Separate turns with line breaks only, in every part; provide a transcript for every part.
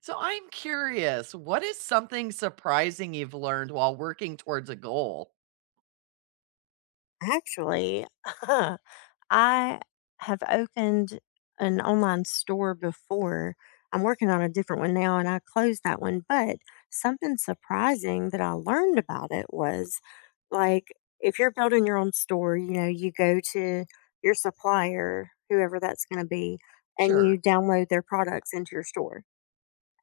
So I'm curious, what is something surprising you've learned while working towards a goal?
Actually, I have opened an online store before. I'm working on a different one now and I closed that one. But something surprising that I learned about it was like if you're building your own store, you know, you go to your supplier, whoever that's going to be, and you
Sure.
download their products into your store.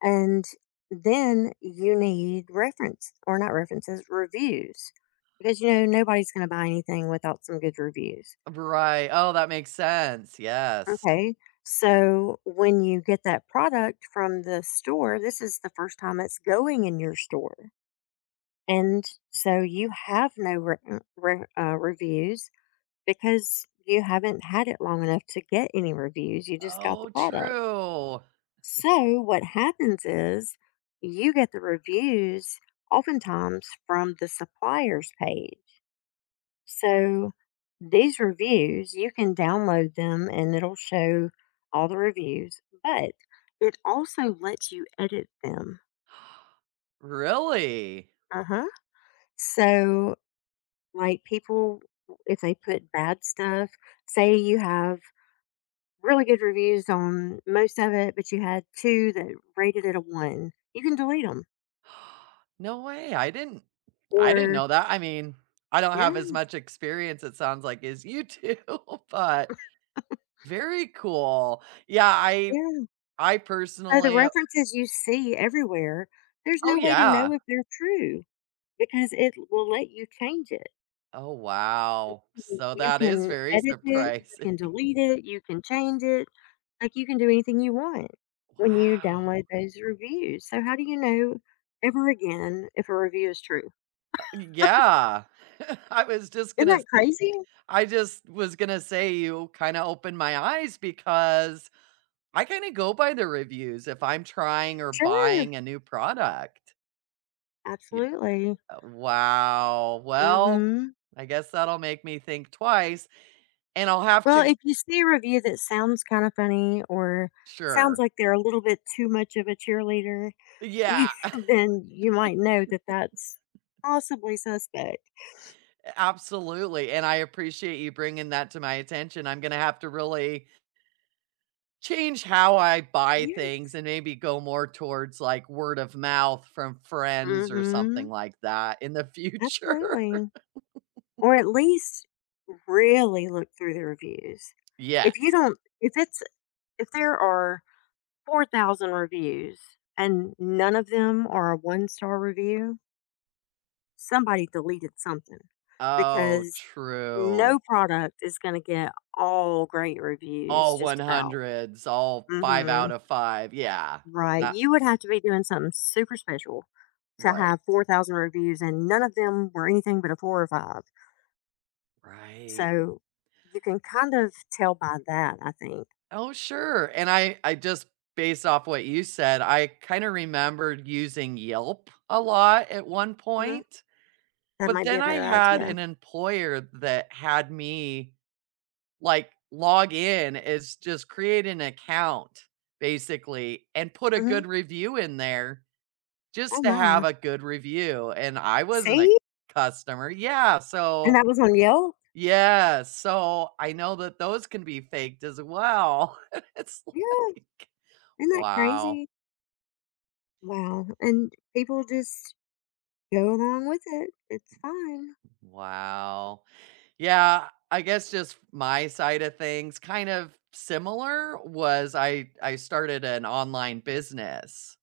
And then you need reference or not references, reviews. Because you know, nobody's gonna buy anything without some good reviews.
Right. Oh, that makes sense. Yes.
Okay. So when you get that product from the store, this is the first time it's going in your store. And so you have no reviews because you haven't had it long enough to get any reviews. You just got the
Oh,
product.
true.
So what happens is you get the reviews oftentimes from the supplier's page. So these reviews, you can download them and it'll show all the reviews, but it also lets you edit them.
Really?
Uh huh. So, like people, if they put bad stuff, say you have really good reviews on most of it, but you had two that rated it a one, you can delete them.
No way. I didn't. I didn't
Or,
know that. I mean, I don't have as
yes.
much experience it sounds like as you do, but very cool. Yeah, I
Yeah,
I
so the
personally.
references you see everywhere, there's
Oh
no way to
yeah.
know if they're true because it will let you change it.
Oh wow.
You
So
you
that is
can
very
edit it, you
surprising.
can delete it, you can change it, like, you can do anything you want when you
Wow.
download those reviews, so how do you know ever again if a review is true?
Yeah. I was just
Isn't
gonna
that
s
crazy?
I just was gonna say you kinda opened my eyes because I kinda go by the reviews if I'm trying or
Sure,
buying a new product. Ye
absolutely.
wow. Well,
Mhm.
I guess that'll make me think twice, and I'll have
Well,
to
if you see a review that sounds kind of funny or sounds
Sure.
like they're a little bit too much of a cheerleader,
Yeah.
then you might know that that's possibly suspect.
Absolutely, and I appreciate you bringing that to my attention. I'm gonna have to really change how I buy
Yeah.
things and maybe go more towards, like, word of mouth from friends or something
Mm-hmm.
like that in the future.
Absolutely. Or at least really look through the reviews. If you
Yes.
don't, if it's, if there are 4,000 reviews and none of them are a one star review, somebody deleted something
Oh,
because
true.
no product is going to get all great reviews
All
just about.
100s, all 5
Hmm.
out of 5. Yeah.
Right,
That
you would have to be doing something super special to
Right.
have 4,000 reviews and none of them were anything but a four or five.
Right.
So you can kind of tell by that, I think.
Oh, sure, and I just based off what you said, I kinda remembered using Yelp a lot at one
Hmm,
point,
that
but
might be
then
a
I
better
had
idea.
an employer that had me, like, log in is just create an account, basically, and put a
Hmm.
good review in there
Oh
just to have
my.
a good review, and I wasn't a
See.
customer. Yeah,
And
so
that was on Yelp.
yes, so I know that those can be faked as well. It's
Yeah,
like,
isn't that
wow,
crazy? Wow. And people just go along with it. It's fine.
wow. Yeah, I guess just my side of things, kind of similar, was I started an online business,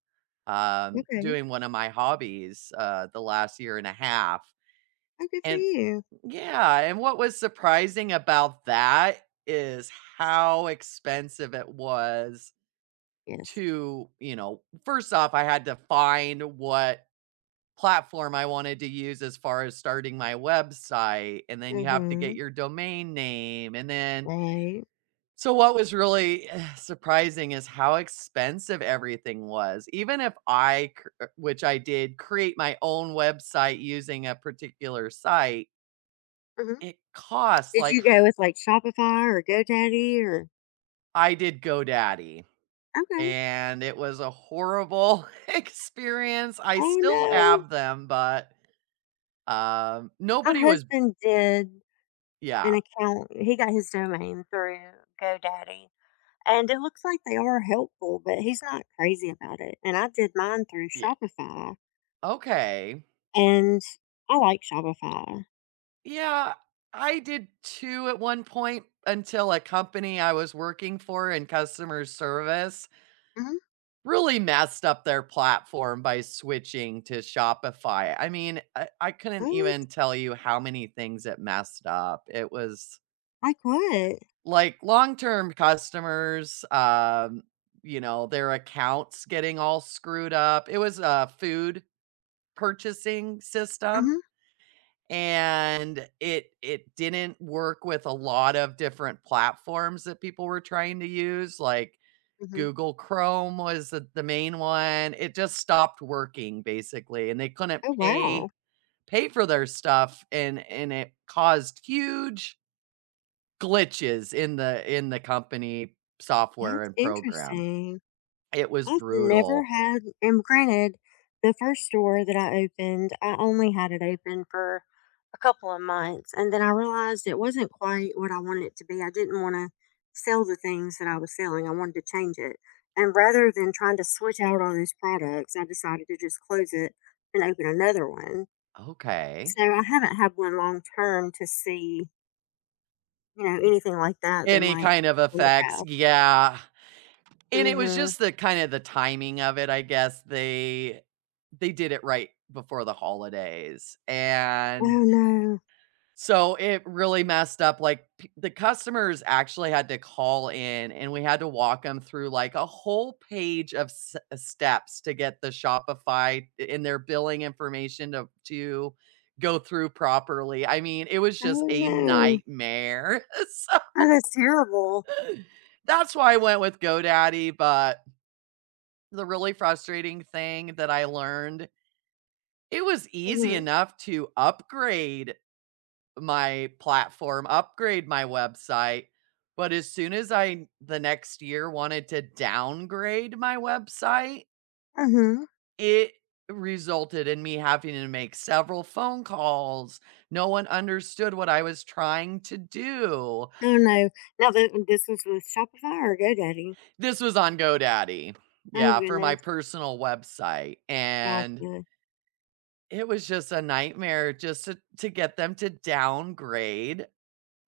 Okay.
doing one of my hobbies, the last year and a half.
Oh, good for
And
you.
yeah, and what was surprising about that is how expensive it was
Yes.
to, you know, first off, I had to find what platform I wanted to use as far as starting my website, and then you have to get
Mhm.
your domain name, and then
Right.
so what was really surprising is how expensive everything was. Even if I cr which I did, create my own website using a particular site,
Mhm.
it costs
Did
like.
you go with, like, Shopify or GoDaddy or...
I did GoDaddy,
Okay.
and it was a horrible experience. I
Oh,
still
no.
have them, but,
My
nobody was.
husband did an
Yeah,
account. He got his domain through GoDaddy, and it looks like they are helpful, but he's not crazy about it, and I did mine through
yeah.
Shopify,
Okay.
and I like Shopify.
Yeah, I did too at one point until a company I was working for in customer service
Mhm.
really messed up their platform by switching to Shopify. I mean, I couldn't
What?
even tell you how many things it messed up. It was
Like what?
like long-term customers, you know, their accounts getting all screwed up. It was a food purchasing system
Mhm.
and it didn't work with a lot of different platforms that people were trying to use, like
Mhm.
Google Chrome was the main one. It just stopped working basically, and they couldn't
Oh, wow.
pay for their stuff, and it caused huge glitches in the company software
That's
and program.
interesting.
It was
I've never
brutal.
had, and granted, the first store that I opened, I only had it open for a couple of months. And then I realized it wasn't quite what I wanted it to be. I didn't want to sell the things that I was selling, I wanted to change it. And rather than trying to switch out all those products, I decided to just close it and open another one.
Okay.
So I haven't had one long term to see, you know, anything like that that
Any
might
kind of
come to
effects?
pass.
Yeah. And it was
Mm-hmm.
just the kind of the timing of it, I guess. They did it right before the holidays,
Oh
and
no.
so it really messed up, like, p the customers actually had to call in, and we had to walk them through, like, a whole page of s steps to get the Shopify in their billing information to go through properly. I mean, it was just
Oh,
a
no.
nightmare. So,
Oh, that's terrible.
that's why I went with GoDaddy, but the really frustrating thing that I learned, it was easy
Mhm,
enough to upgrade my platform, upgrade my website, but as soon as I the next year wanted to downgrade my website,
mhm.
it resulted in me having to make several phone calls. No one understood what I was trying to do.
Oh, no. Now, th this was with Shopify or GoDaddy?
This was on GoDaddy.
Oh,
Yeah, for my
goodness.
personal website. And
Gotcha.
it was just a nightmare just to get them to downgrade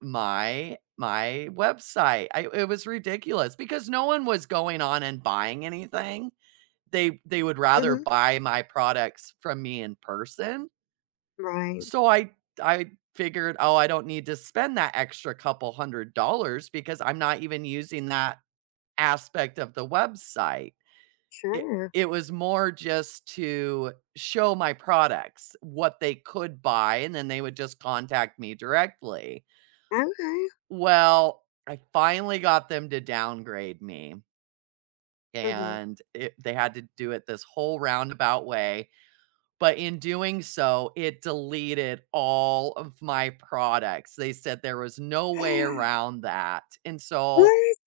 my website. I it was ridiculous because no one was going on and buying anything. They would rather
Mhm.
buy my products from me in person.
Right.
So I figured, "Oh, I don't need to spend that extra couple hundred dollars because I'm not even using that aspect of the website."
Sure.
It was more just to show my products, what they could buy, and then they would just contact me directly.
Okay.
Well, I finally got them to downgrade me,
Mhm.
and it, they had to do it this whole roundabout way. But in doing so, it deleted all of my products. They said there was no way around that. And so,
What?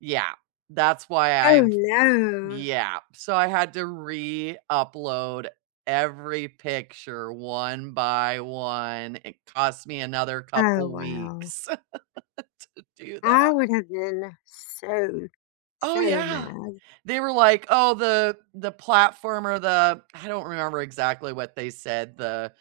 yeah, that's why I
Oh,
am.
no.
Yeah, so I had to re-upload every picture one by one. It cost me another
Oh,
couple
wow.
weeks to do
I
that.
would have been so,
Oh,
so
yeah.
mad.
They were like, "Oh, the platform or the," I don't remember exactly what they said, "the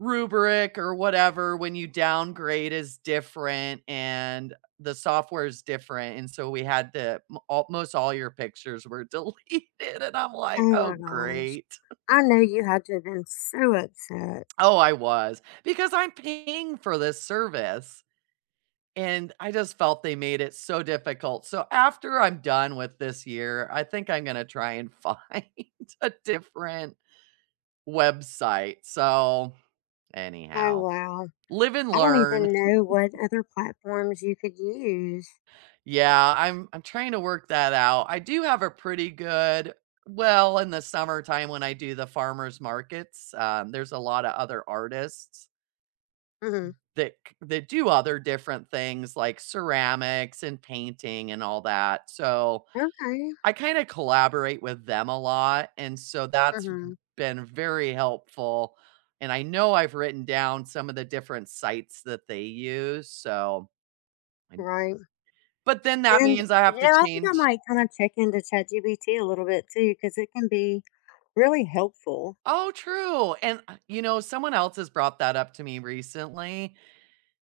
rubric or whatever when you downgrade is different and the software is different," and so we had to m almost all your pictures were deleted, and I'm like,
Oh,
"Oh,
my gosh.
great."
I know you had to have been so upset.
Oh, I was, because I'm paying for this service, and I just felt they made it so difficult. So after I'm done with this year, I think I'm gonna try and find a different website. So,
Oh,
anyhow,
wow.
live and
I don't
learn.
even know what other platforms you could use.
Yeah, I'm trying to work that out. I do have a pretty good, well, in the summertime when I do the farmers markets, there's a lot of other artists
Mhm.
that do other different things like ceramics and painting and all that. So
Okay.
I kind of collaborate with them a lot, and so that's
Mhm.
been very helpful. And I know I've written down some of the different sites that they use. So, I-
Right.
but then that
And,
means I
you
have to
know, I think I
change.
might kind of check into ChatGPT a little bit too, because it can be really helpful.
Oh, true. And you know, someone else has brought that up to me recently,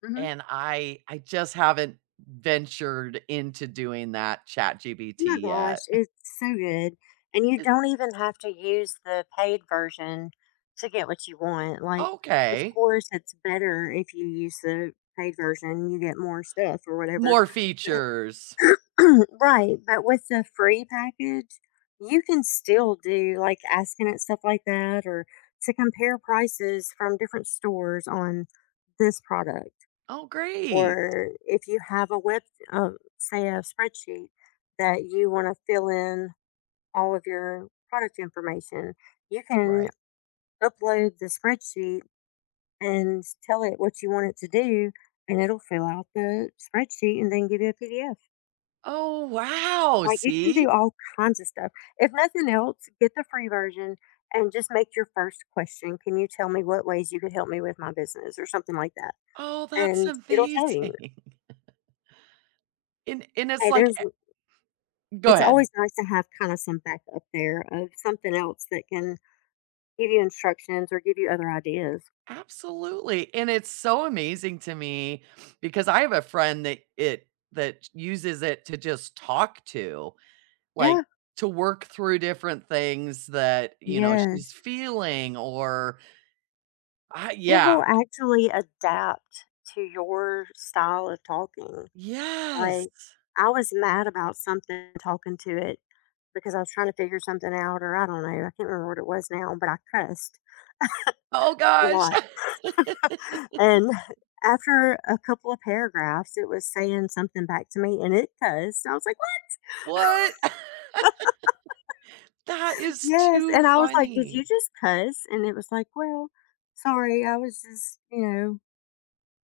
Hmm.
and I just haven't ventured into doing that chat
Oh my
GBT yet.
gosh, it's so good. And you don't even have to use the paid version to get what you want. Like, of
Okay.
course, it's better if you use the paid version, you get more stuff or whatever.
More features.
Right, but with the free package, you can still do, like, asking it stuff like that or to compare prices from different stores on this product.
Oh, great.
Or if you have a web say a spreadsheet that you wanna fill in all of your product information, you can
Right.
upload the spreadsheet and tell it what you want it to do, and it'll fill out the spreadsheet and then give you a PDF.
Oh, wow,
Like, you can
see?
do all kinds of stuff. If nothing else, get the free version and just make your first question, "Can you tell me what ways you could help me with my business?" or something like that,
Oh, that's
and it'll tell you.
amazing. And it's
Hey,
like
there's
e go
it's
ahead.
always nice to have kinda some backup there of something else that can give you instructions or give you other ideas.
Absolutely, and it's so amazing to me because I have a friend that it that uses it to just talk to,
Yeah.
like, to work through different things that, you know, she's
Yes.
feeling or I
It
yeah.
will actually adapt to your style of talking. Like,
Yes.
I was mad about something talking to it because I was trying to figure something out, or I don't know, I can't remember what it was now, but I cussed
Oh
a
gosh.
lot. And after a couple of paragraphs, it was saying something back to me and it cussed. I was like, what?
What? That is
Yes.
too
And I was like, did you
funny.
just cuss? And it was like, well, sorry, I was just, you know,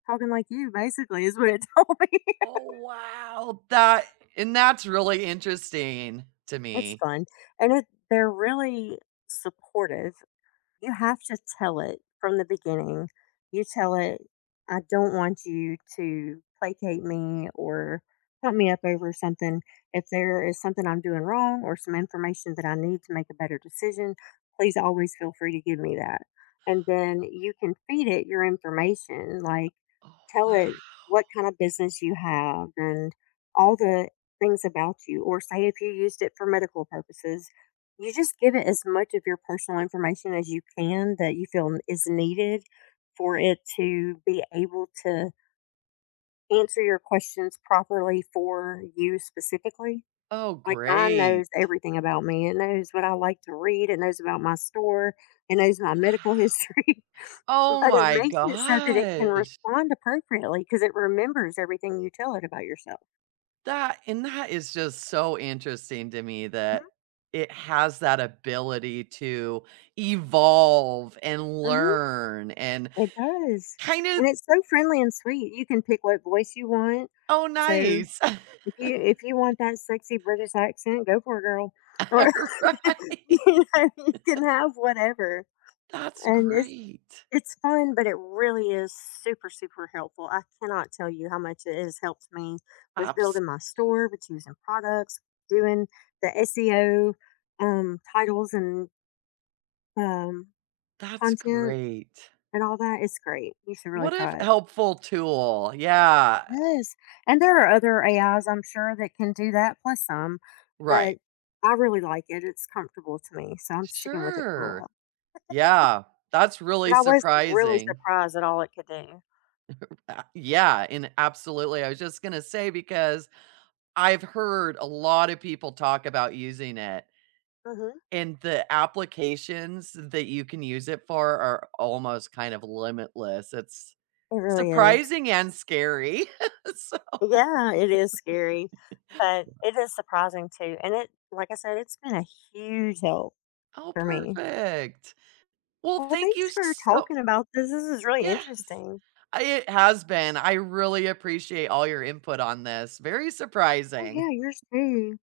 talking like you basically is what it told me.
Oh, wow. That and that's really interesting to
It's
me.
fun. And it, they're really supportive. You have to tell it from the beginning. You tell it, I don't want you to placate me or pump me up over something. If there is something I'm doing wrong or some information that I need to make a better decision, please always feel free to give me that. And then you can feed it your information, like
Oh,
tell
wow.
it what kind of business you have and all the things about you, or say if you used it for medical purposes, you just give it as much of your personal information as you can that you feel is needed for it to be able to answer your questions properly for you specifically.
Oh,
Like mine
great.
knows everything about me. It knows what I like to read. It knows about my store. It knows my medical
Wow.
history.
Oh
But it
my
makes it so that it can
gosh.
respond appropriately because it remembers everything you tell it about yourself.
That and that is just so interesting to me that it has that ability to evolve and
Mm-hmm.
learn and
It does.
kind of.
And it's so friendly and sweet. You can pick what voice you want.
Oh,
So
nice.
if you want that sexy British accent, go for it, girl. Or you
Right.
know, you can have whatever.
That's
And
great.
it's fun, but it really is super, super helpful. I cannot tell you how much it has helped me with
Abs
building my store, with choosing products, doing the SEO titles and um,
that's
content
great.
and all that. It's great. You should really
What if
try it.
helpful tool, yeah,
Yes, and there are other AIs, I'm sure, that can do that, plus some, but
right.
I really like it, it's comfortable to me, so I'm sticking with it for a
Sure.
while,
Yeah, that's
but
really
I was really
surprising.
surprised at all it could do.
Yeah, and absolutely, I was just gonna say because I've heard a lot of people talk about using it,
Mhm,
and the applications that you can use it for are almost kind of limitless. It's
it really is.
surprising and scary. So
Yeah, it is scary, but it is surprising too, and it like I said, it's been a huge help
oh,
for me.
perfect. Well,
Well,
thank you
thanks for
so
talking about this, this is really
Yes.
interesting.
I it has been. I really appreciate all your input on this. Very
Oh, yeah,
surprising.
yours too.